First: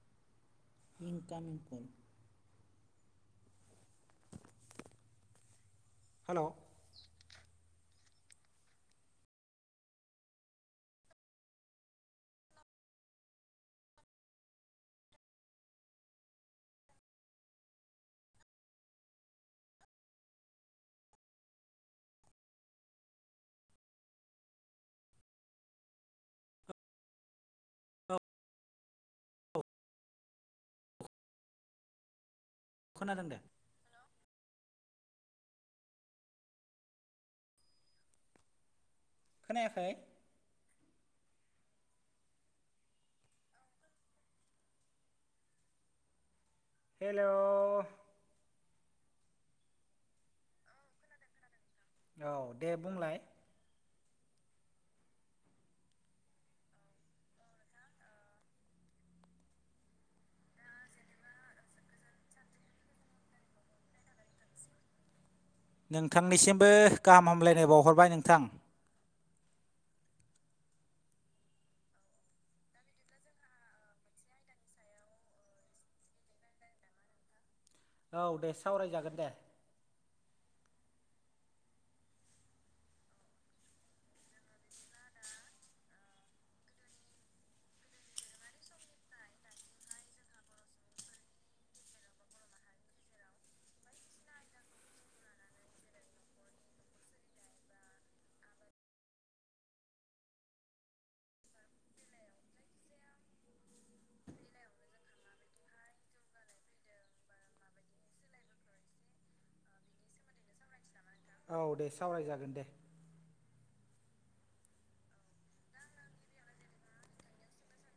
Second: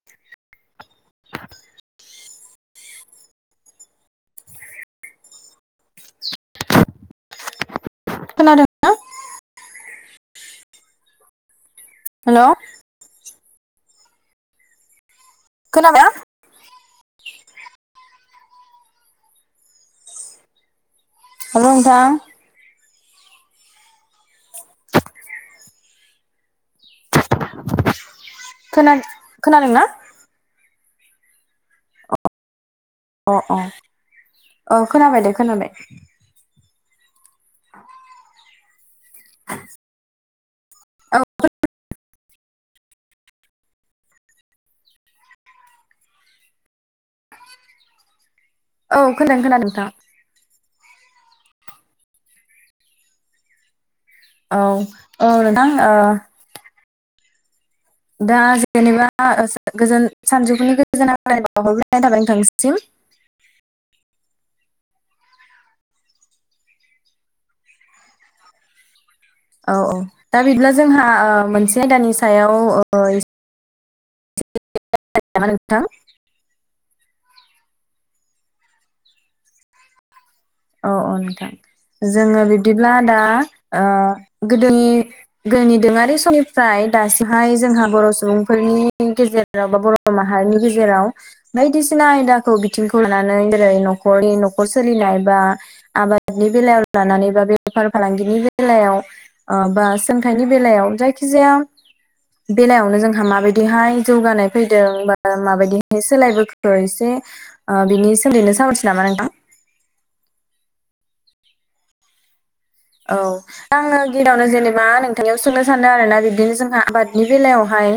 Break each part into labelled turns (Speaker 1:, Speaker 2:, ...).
Speaker 1: [inaudible]
Speaker 2: इंकामिं कल हेल'
Speaker 1: खोनादों हेलौ खोनाबायना हेलौ नोंथां
Speaker 2: औ
Speaker 1: खोना खोनादोंना
Speaker 2: खोनादों
Speaker 1: अ
Speaker 2: दे
Speaker 1: अ औ खोनाबाय दे खोनाबाय
Speaker 2: खोनायाखै
Speaker 1: औ [unintelligible]
Speaker 2: हेलौ
Speaker 1: औ खोनादों खोनादों नोंथां
Speaker 2: औ दे बुंलाय
Speaker 1: औ औ नोंथां ओ दा जेनेबा गोजोन सानजौफुनि गोजानहामलायनाय बावहरग्रोनाय थाबाय नोंथांसिम
Speaker 2: नोंथांनिसिमबो गाहाम हामलायनाय बावहरबाय नोंथां
Speaker 1: औ औ दा बिदिब्ला जोंहा मोनसे आयदानि सायाव [unintelligible] नोथां
Speaker 2: औ दे सावरायजागोन दे
Speaker 1: औ औ नोंथां जोङो बिदिब्ला दा गोदोनि गोदोनि दोरोङारि समनिफ्राय दासिमहाय जोंहा बर' सुबुंफोरनि गेजेर राव बा बर' माहारिनि गेजेराव बायदिसिना आयदाखौ बिथिंखौ लानानै जेरै न'खरनि न'खर सोलिनाय बा आबादनि बेलायाव लानानै बा बेफार फालांगिनि बेलायाव ओ बा सोलोंथाइनि बेलायाव जायखिजाया बेलायावनो जोंहा माबायदिहाय जौगानाय फैदों बा माबायदिहाय सोलायबोखो एसे ओ बिनि सोमोन्दैनो सावरायनोसै नामा नोंथां
Speaker 2: [unintelligible] औ दे सावरायजागोन दे
Speaker 1: औ आङो गिबियावनो जेनेबा नोंथांनियाव सोंनो सानदों आरो ना बिदिनो जोंहा आबादनि बेलायावहाय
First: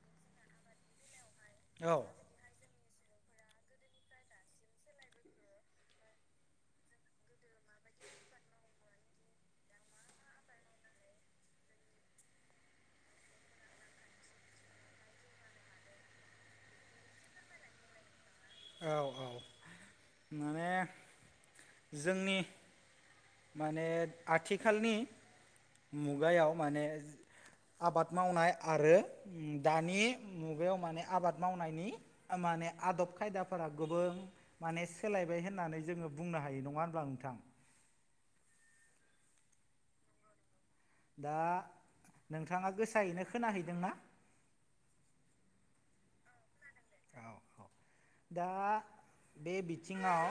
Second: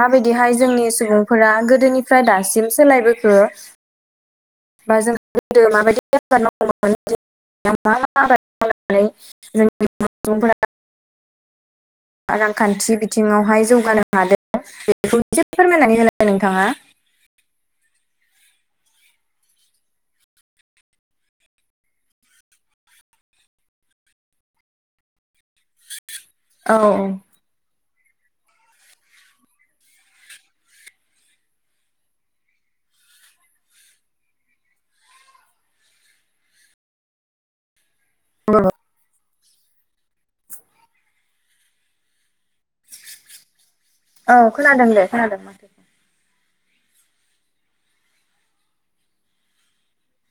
Speaker 1: माबायदिहाय जोंनि सुबुंफोरा
Speaker 2: औ
Speaker 1: गोदोनिफ्राय दासिम सोलायबोखो बा जोंहा गोदो माबायदि आबाद मावोमोन [unintelligible] मा मा आबाद [unintelligible] जोंनि [unintelligible] फोरा
Speaker 2: [inaudible]
Speaker 1: रांखान्थि बिथिङावहाय जौगानो हादों बेखौ एसे फोरमायनानै होलाय नोंथाङा
Speaker 2: औ औ माने जोंनि माने आथिखालनि मुगायाव
Speaker 1: औ
Speaker 2: माने
Speaker 1: औ
Speaker 2: आबाद मावनाय आरो दानि मुगायाव माने आबाद मावनायनि माने आदब खायदाफोरा गोबां माने सोलायबाय होननानै जोङो बुंनो हायो नङा होनब्ला नोंथां
Speaker 1: [unintelligible]
Speaker 2: दा नोंथाङा गोसायैनो खोनाहैदोंना
Speaker 1: औ खोनादों दे खोनादों माथो
Speaker 2: औ औ दा बे बिथिङाव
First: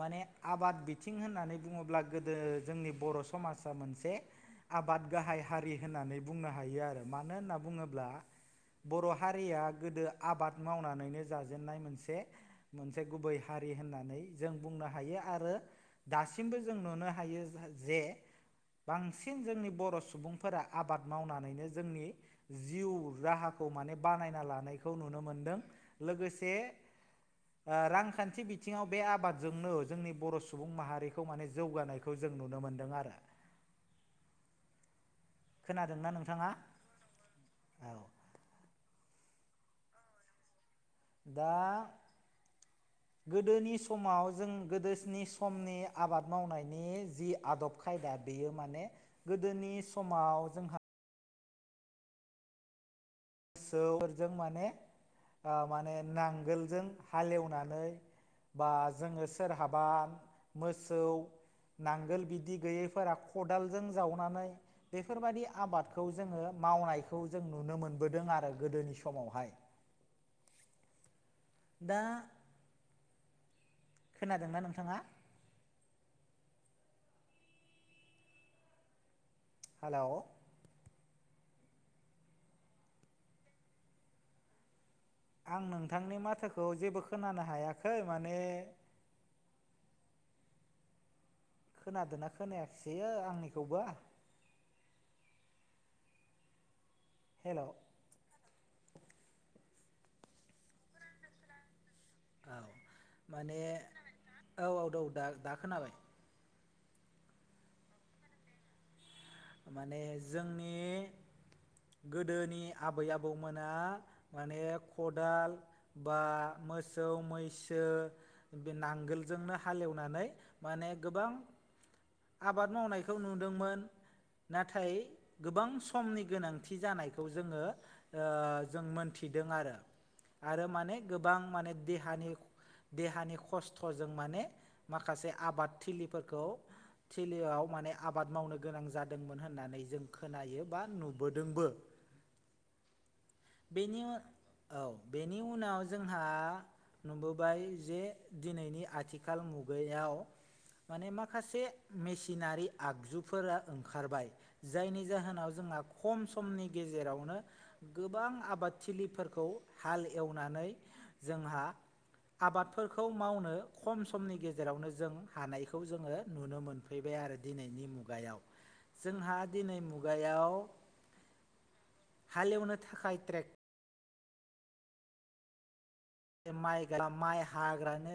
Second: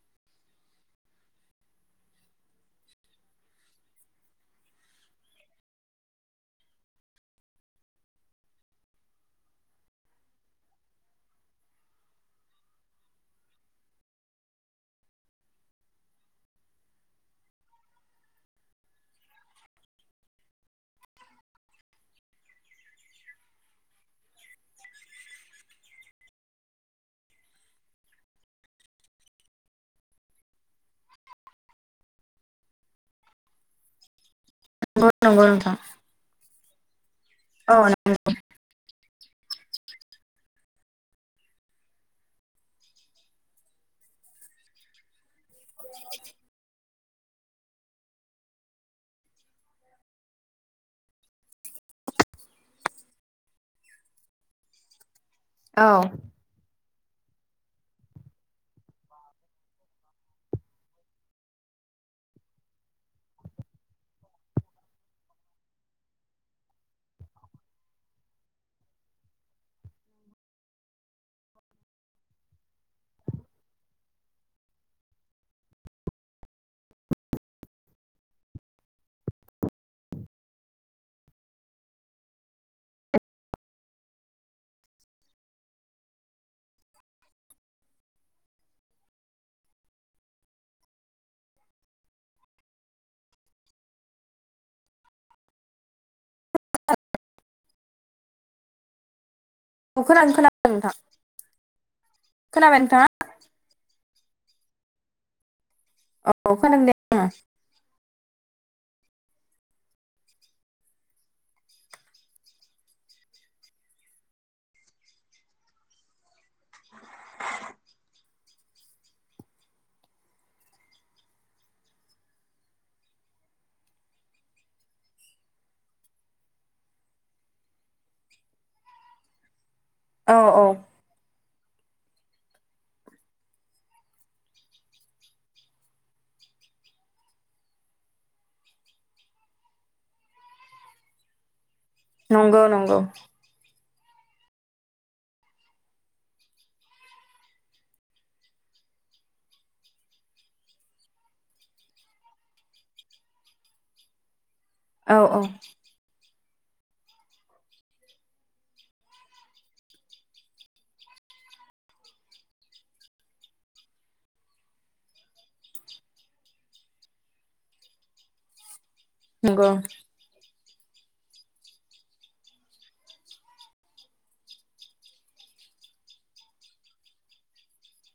Speaker 2: माने आबाद बिथिं होननानै बुङोब्ला गोदो जोंनि बर' समाजा मोनसे आबाद गाहाय हारि होननानै बुंनो हायो आरो मानो होनना बुङोब्ला बर' हारिया गोदो आबाद मावनानैनो जाजेननाय मोनसे मोनसे गुबै हारि होननानै जों बुंनो हायो आरो दासिमबो जों नुनो हायो जे बांसिन जोंनि बर' सुबुंफोरा आबाद मावनानैनो जोंनि जिउ राहाखौ माने बानायना लानायखौ नुनो मोनदों लोगोसे रांखान्थि बिथिङाव बे आबादजोंनो जोंनि बर' सुबुं माहारिखौ माने जौगानायखौ जों नुनो मोनदों आरो।
Speaker 1: नंगौ नंगौ नोंथां
Speaker 2: खोनादोंना नोंथाङा औ। दा गोदोनि समाव जों गोदोसनि सम समनि आबाद मावनायनि जि आदब खाया बेयो माने गोदोनि समाव जोंहा गोसौजों माने
Speaker 1: औ
Speaker 2: माने नांगोलजों हालेवनानै बा जोङो सोरहाबा मोसौ नांगोल बिदि गैयैफोरा खदालजों जावनानै बेफोरबायाददि आबादखौ जोङो मावनायखौ जों नुनो मोन बोदों आरो गोदोनि समावहाय दा खोनादोंना नोंथाङा। हेलौ। आं नोंथांनि माथोखौ जेबो खोनानो हायाखै माने खोनादोंना खोनायाखिसैयो आंनिखौबो? हेलौ
Speaker 1: न खोनानो खोनादों नोंथां।
Speaker 2: औ
Speaker 1: खोनाबाय नोंथाङा
Speaker 2: माने औ औ दं दा दा खोनाबाय।
Speaker 1: औ खोनादों दे।
Speaker 2: माने जोंनि गोदोनि आबै आबौमोना माने खदाल बा मोसौ मैसो बे नांगोलजोंनो हालेवनानै माने गोबां आबाद मावनायखौ नुदोंमोन। नाथाय गोबां समनि गोनांथि जानायखौ जोङो जों मोनथिदों आरो
Speaker 1: आङो औ
Speaker 2: आरो माने गोबां माने देहानि देहानि खस्थ'जों माने माखासे आबादथिलिफोरखौ थिलिआव माने आबाद मावनो गोनां जादोंमोन होननानै जों खोनायो बा नुबोदोंबो।
Speaker 1: नंगौ नंगौ।
Speaker 2: बेनि औ बेनि उनाव जोंहा नुबोबाय जे दिनैनि आथिखाल मुगायाव माने माखासे मेसिनारि आगजुफोरा ओंखारबाय जायनि
Speaker 1: औ औ
Speaker 2: जाहोनाव जोंहा खम समनि गेजेरावनो गोबां आबादथिलिफोरखौ हाल एवनानै जोंहा आबादफोरखौ मावनो खम समनि गेजेरावनो जों हानायखौ जोङो नुनो मोनफैबाय आरो। दिनैनि मुगायाव जोंहा
Speaker 1: नंगौ
Speaker 2: दिनै मुगायाव हालेवनो थाखाय ट्रेक माइ माइ हाग्रानो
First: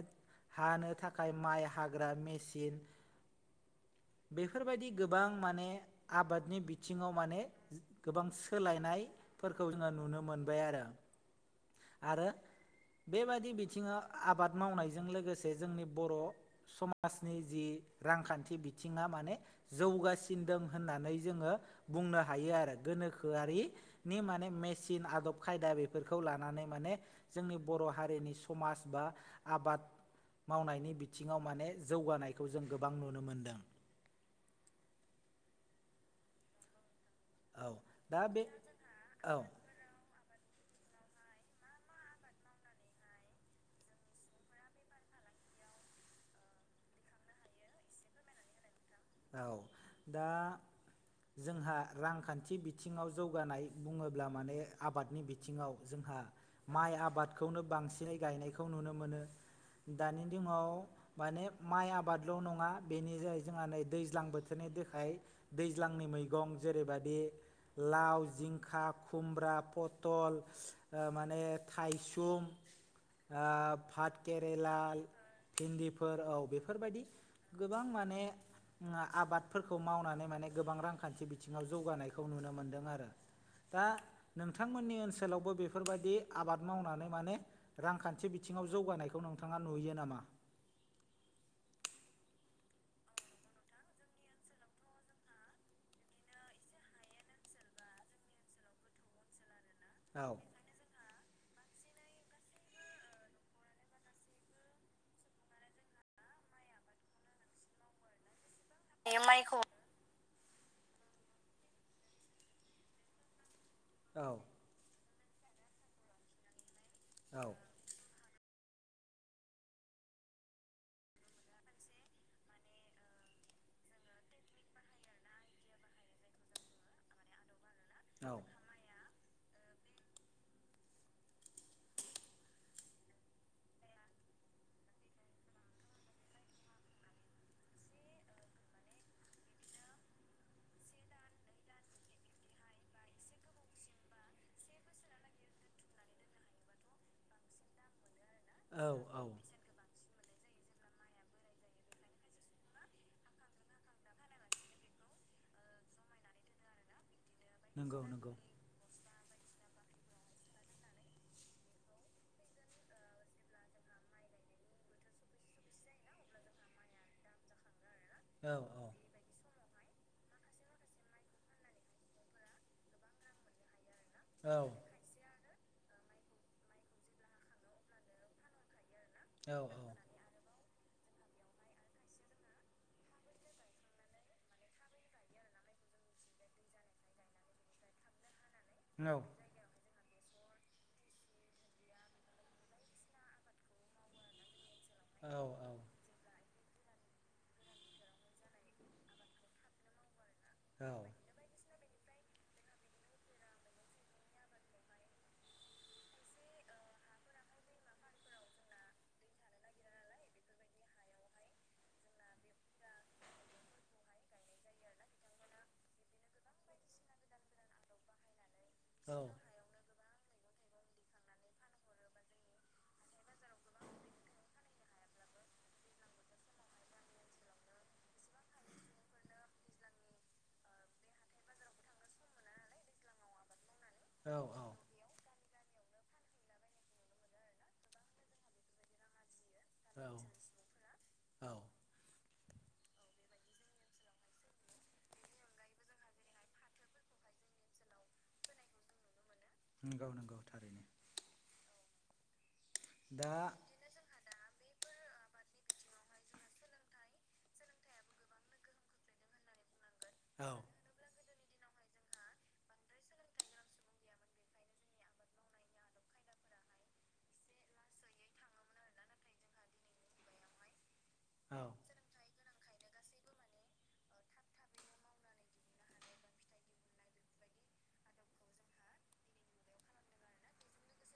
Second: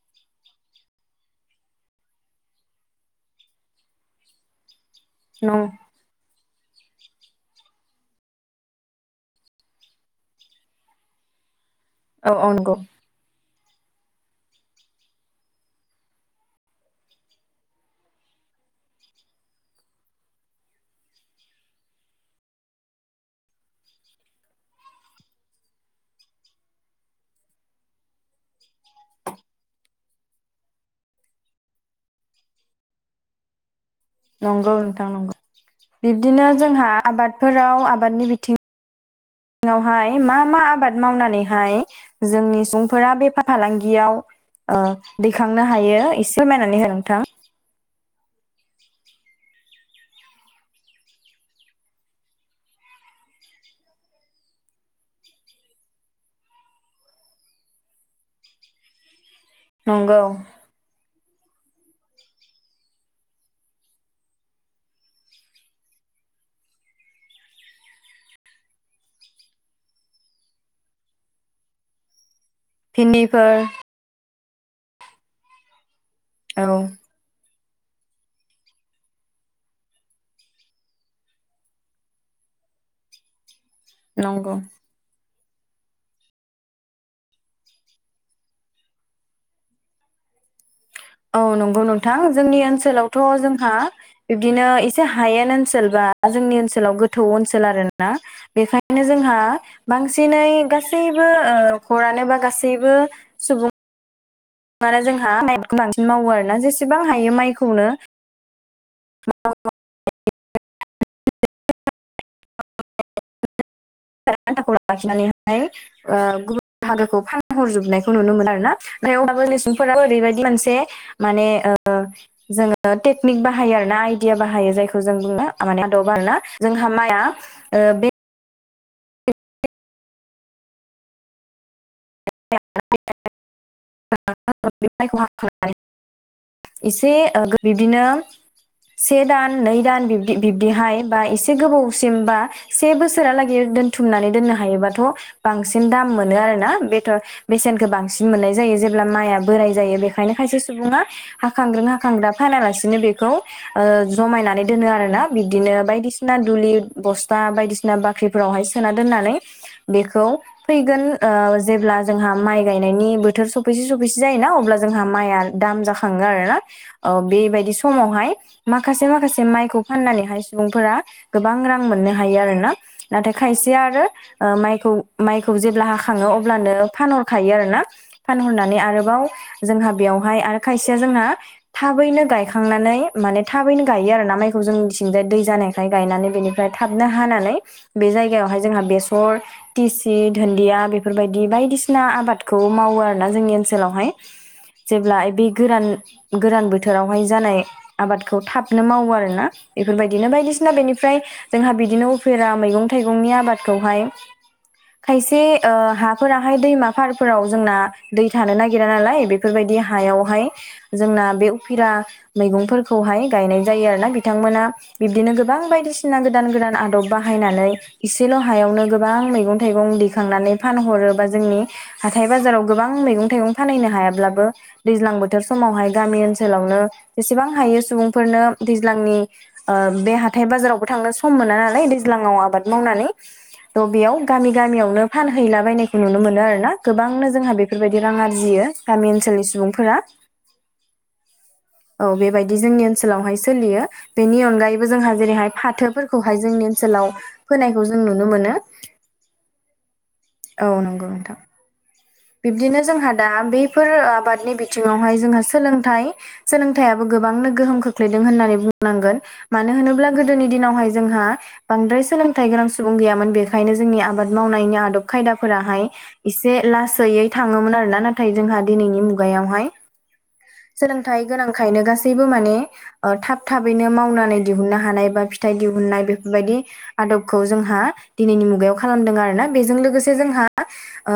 Speaker 2: हानो थाखाय माइ हाग्रा मेसिन बेफोरबायदि गोबां
Speaker 1: नं
Speaker 2: माने आबादनि बिथिङाव माने गोबां सोलायनाय फोरखौ जोङो नुनो मोनबाय आरो आरो
Speaker 1: औ औ नंगौ
Speaker 2: बेबादि बिथिङाव आबाद मावनायजों लोगोसे जोंनि बर' समाजनि जि रांखान्थि बिथिङा माने जौगासिन द होननानै जोङो बुंनो हायो आरो गोनोखोआरि माने मेसिन आदब खायदा बेफोरखौ लानानै माने जोंनि बर' हारिनि समाज बा आबाद मावनायनि बिथिङाव माने जौगानायखौ जों गोबां नुनो मोनदों।
Speaker 1: नंगौ नोंथां नंगौ बिब्दिनो जोंहा आबाद
Speaker 2: औ
Speaker 1: फोराव
Speaker 2: दा
Speaker 1: आबादनि
Speaker 2: बे
Speaker 1: बिथिं
Speaker 2: औ
Speaker 1: सिवहाय मा मा आबाद मावनानैहाय जोंनि सुबुंफोरा बेफार फालांगियाव दैखांनो हायो एसे फोरमायनानै हो नोंथां।
Speaker 2: औ दा जोंहा रांखान्थि बिथिङाव जौगानाय बुङोब्ला माने आबादनि बिथिङाव जोंहा माइ आबादखौनो बांसिनै गायनायखौ नुनो मोनो।
Speaker 1: नंगौ
Speaker 2: दानि दिनाव माने माइ आबादल' नङा बेनि जायै जोंहा नै दैज्लां बोथोरनि दाय दैज्लांनि मैगं जेरै लाव जिंखा खुमब्रा पथल माने थाइसुम
Speaker 1: भिन्दिफोर
Speaker 2: पाट केरेला इिन्दिफोर औ बेफोर बायदि गोबां माने आबादफोरखौ मावनानै माने गोबां रांखान्थि बिथिङाव जौगानायखौ नुनो मोन्दों आरो। दा
Speaker 1: नंगौ
Speaker 2: नोंथांमोननि ओनसोलावबो बेफोर बायदि आबाद मावनानै माने रांखान्थि बिथिङाव जौगानायखौ नोंथाङा नुयो नामा?
Speaker 1: औ नंगौ नोंथां जोंनि ओनसोलावथ' जोंहा बिब्दिनो एसे हायेन ओनसोल बा जोंनि ओनसोलाव गोथौ ओनसोल आरो बेखायनो जोंहा
Speaker 2: औ
Speaker 1: बांसिनै गासैबो खरानो बा गासैबो सुबुं मान जोंहााइ बांसिन मावो आरोोना जेसेबां हायो माइखौनो
Speaker 2: एम आइखौ औ
Speaker 1: [unintelligible]
Speaker 2: औ
Speaker 1: नुनो मोन आरो ना मफ्राय अब्लााबो लिसुंफोरााब ओरैबायदि मोनसे माने जोङो टेकनिक बाहायो आरो ना आइदिया बाहायो जायखौ जों बुंनो माने आदबा आरोना जोंहा माइआ ओ बे
Speaker 2: औ [unintelligible]
Speaker 1: [unintelligible] से दान नै दान बिब्दि बिब्दिहाय बा एसे गोबावसिम बा से बोसोरालागै दोनथुमनानै दोननो हायोबाथ' बांसिन दाम मोनो आरोना बे बेसेनखौो बांसिन मोननाय जायो
Speaker 2: औ
Speaker 1: जेब्ला
Speaker 2: औ
Speaker 1: माइआ बोराय जायो बेखायनो खायसे सुबुङा? हाखांग्रों हाखांग्रा फानालासिनो बेखौ जमायनानै दोनो आरो ना बिदिनो बायदिसिना दुलि बसथा बायदिसिना
Speaker 2: नंगौ नंगौ
Speaker 1: बाख्रिफोरावहाय सोना दोननानै बेखौ फैगोन। जेब्ला जोंहा माइ गायनायनि बोथोर सफैसे सफैसे जायोना अब्ला जोंहा माइआ दाम जाखाङो आरो ना? औ बेबायदि समावहाय
Speaker 2: औ औ
Speaker 1: माखासे माखासे माइखौ फाननानैहाय सुबुंफोरा गोबां रां मोननो हायो आरो ना नाथाय खायसे आरो।
Speaker 2: औ
Speaker 1: माइखौ माइखौ जेब्ला हाखङो अब्लानो फानहरखायो आरोना फानहरनानै आरोबाव।
Speaker 2: औ
Speaker 1: जोंहा बेवहाय आरो खायसेया जोंना थाबैनो गायखांनानै माने थाबैनो गायो आरोोना माइखौ जोंनिथिंजाय दै जानाय गायनानै बेनिफ्राय थाबनो हानानै बे जायहाय जोंहा बेसर टिसि दुन्दिया बे बेफोरबायदि बायदिसिना आबादखौ मावो आरो ना जोंनि ओनसोलावहाय जेब्ला
Speaker 2: औ
Speaker 1: बे गोरान गोोरान बोथोरावहाय जानाय आबादखौ थाबनो मावो आरोोना बेफोरबायदिनो बायदिसिना ना बेनिफ्राय जोंहा बिदिनो उफेरा मैगं थाइगंनि आबादखौहाय खायसे। हाफोराहाय दैमा फारफोराव जोंना दै थानो नागिरा नालाय बेफोरबायदि हायावहाय। जोंना बे उफिरा मैगंफोरखौहाय गायनाय जायो आरोोना बिथांमोना। बिबदिनो गोबां बायदिसिना गोदान गोदान आदब बाहायनानै एसेल' हायावनो
Speaker 2: औ
Speaker 1: गोबां मैगं थाइगं दैखांनानै फानहरोबा जोंनि हाथाय बाजाराव गोबां मैगं थाइगं फानहैनो हायाब्लाबो दैज्लां बोथोर समावहाय गामि ओनसोलावनो जेसेबां हायो सुबुंफोरनो दैज्लांनि ओ बे हाथाय बाजारावबो थांनो सम मोना नालाय दैज्लाङाव आबाद मावनानै थ बेयाव
Speaker 2: औ
Speaker 1: गामि गामियावनो फानहैलाबायनायखौ नुनो मोनो आरो ना गोबांनो जोंहा बेफोरबायदि रां आरजियो गामि ओनसोलनि सुबुं
Speaker 2: औ औ
Speaker 1: औ बेबायदि जोंनि ओनसोलावहाय सोलियो। बेनि अनगायैबो जोंहा जेरैहाय फाथोफोरखौहाय जोंनि ओनसोलाव फोनायखौ जों नुनो मोनो।
Speaker 2: नोंगौ नोंगौ
Speaker 1: औ नंगौ नोंथां बिब्दिनो जोंहा दा बैफोर आबादनि बिथिङावहाय जोंहा सोलोंथाइ सोलोंथाइयाबो गोबांनो गोहोम खोख्लैदों होननानै बुंनांगोन मानो होनोब्ला गोदोनि
Speaker 2: औ
Speaker 1: दिनावहाय जोंहा बांद्राय सोलोंथाइ गोनां सुबुं गैयामोन बेखायनो जोंनि आबाद मावनायनि आदब खायदाफोराहाय एसे लासैयै थाङोमोन आरो ना नाथाय जोंहा दिनैनि मुगायावहाय सोलोंथाइ
Speaker 2: औ
Speaker 1: गोनांखायनो गासैबो माने ओ थाब थाबैनो मावनानै दिहुननो हानाय बा फिथाइ दिहुननाय बेफोरबायदि आदबखौ जोंहा दिनैनि मुगायाव खालामदों आरो ना बेजों लोगोसे जोंहा ओ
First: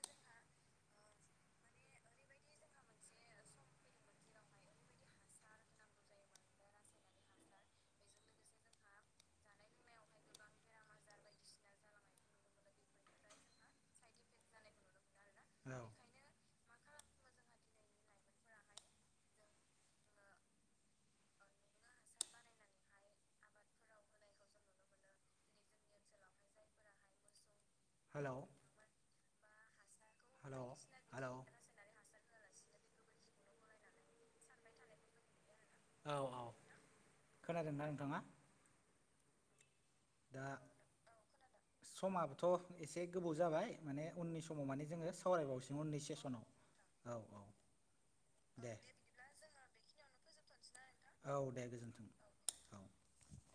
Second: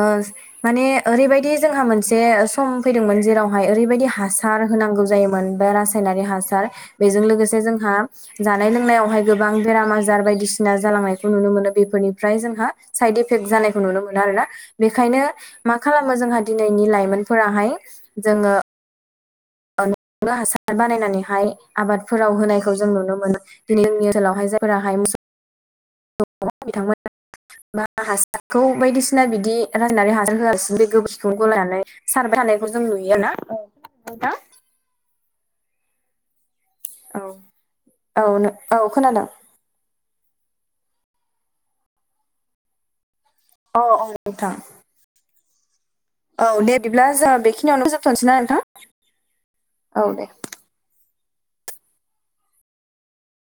Speaker 1: माने ओरैबायदि जोंहा मोनसे सम फैदोंमोन जेरावहाय ओरैबायदि हासार होनांगौ जायोमोन बा रासायनारि हासार बेजों जोंहा जानाय लोंनायावहाय गोबां बेराम आजा जार बायदिसिना जालांनायखौ नुनो मोनो। बेफोरनिफ्राय जोंहा साइद एफेक जानायखौ नुनो मोन आरोना बेनिखायनो मा खालामो जोंहा दिनैनि लाइमोनफोराहाय जोङो नयावनो हासार बानायनानैहाय आबादफोराव होनायखौ जों नुनो मोनो। दिनै जोंनि ओनसोलावहाय जायफोराहाय मुस [unintelligible] दङ बिथांमोना बा
Speaker 2: हेलौ
Speaker 1: हासारखौ बायदिसिना बिदि राननानै हासार
Speaker 2: हेलौ
Speaker 1: होयासिनो बे गोबोर
Speaker 2: हेलौ
Speaker 1: खिखौ लायनानै सारबाय थानायखौ जों नुयो ना? नोंथां
Speaker 2: औ औ
Speaker 1: औ
Speaker 2: खोनादोंना नोंथाङा?
Speaker 1: औ औ नों खोनादों
Speaker 2: दा समाबो थ' एसे गोबाव जाबाय
Speaker 1: औ
Speaker 2: माने
Speaker 1: औ
Speaker 2: उननि
Speaker 1: नोंथां
Speaker 2: समाव माने जोङो सावरायबावसिगोन उननि सेसनाव
Speaker 1: औ दे बिदिब्ला
Speaker 2: औ
Speaker 1: जों
Speaker 2: औ
Speaker 1: बेखिनियावनो होजोबथ'नोसै न नोंथां
Speaker 2: दे
Speaker 1: औ दे
Speaker 2: औ दे गोजोन्थों औ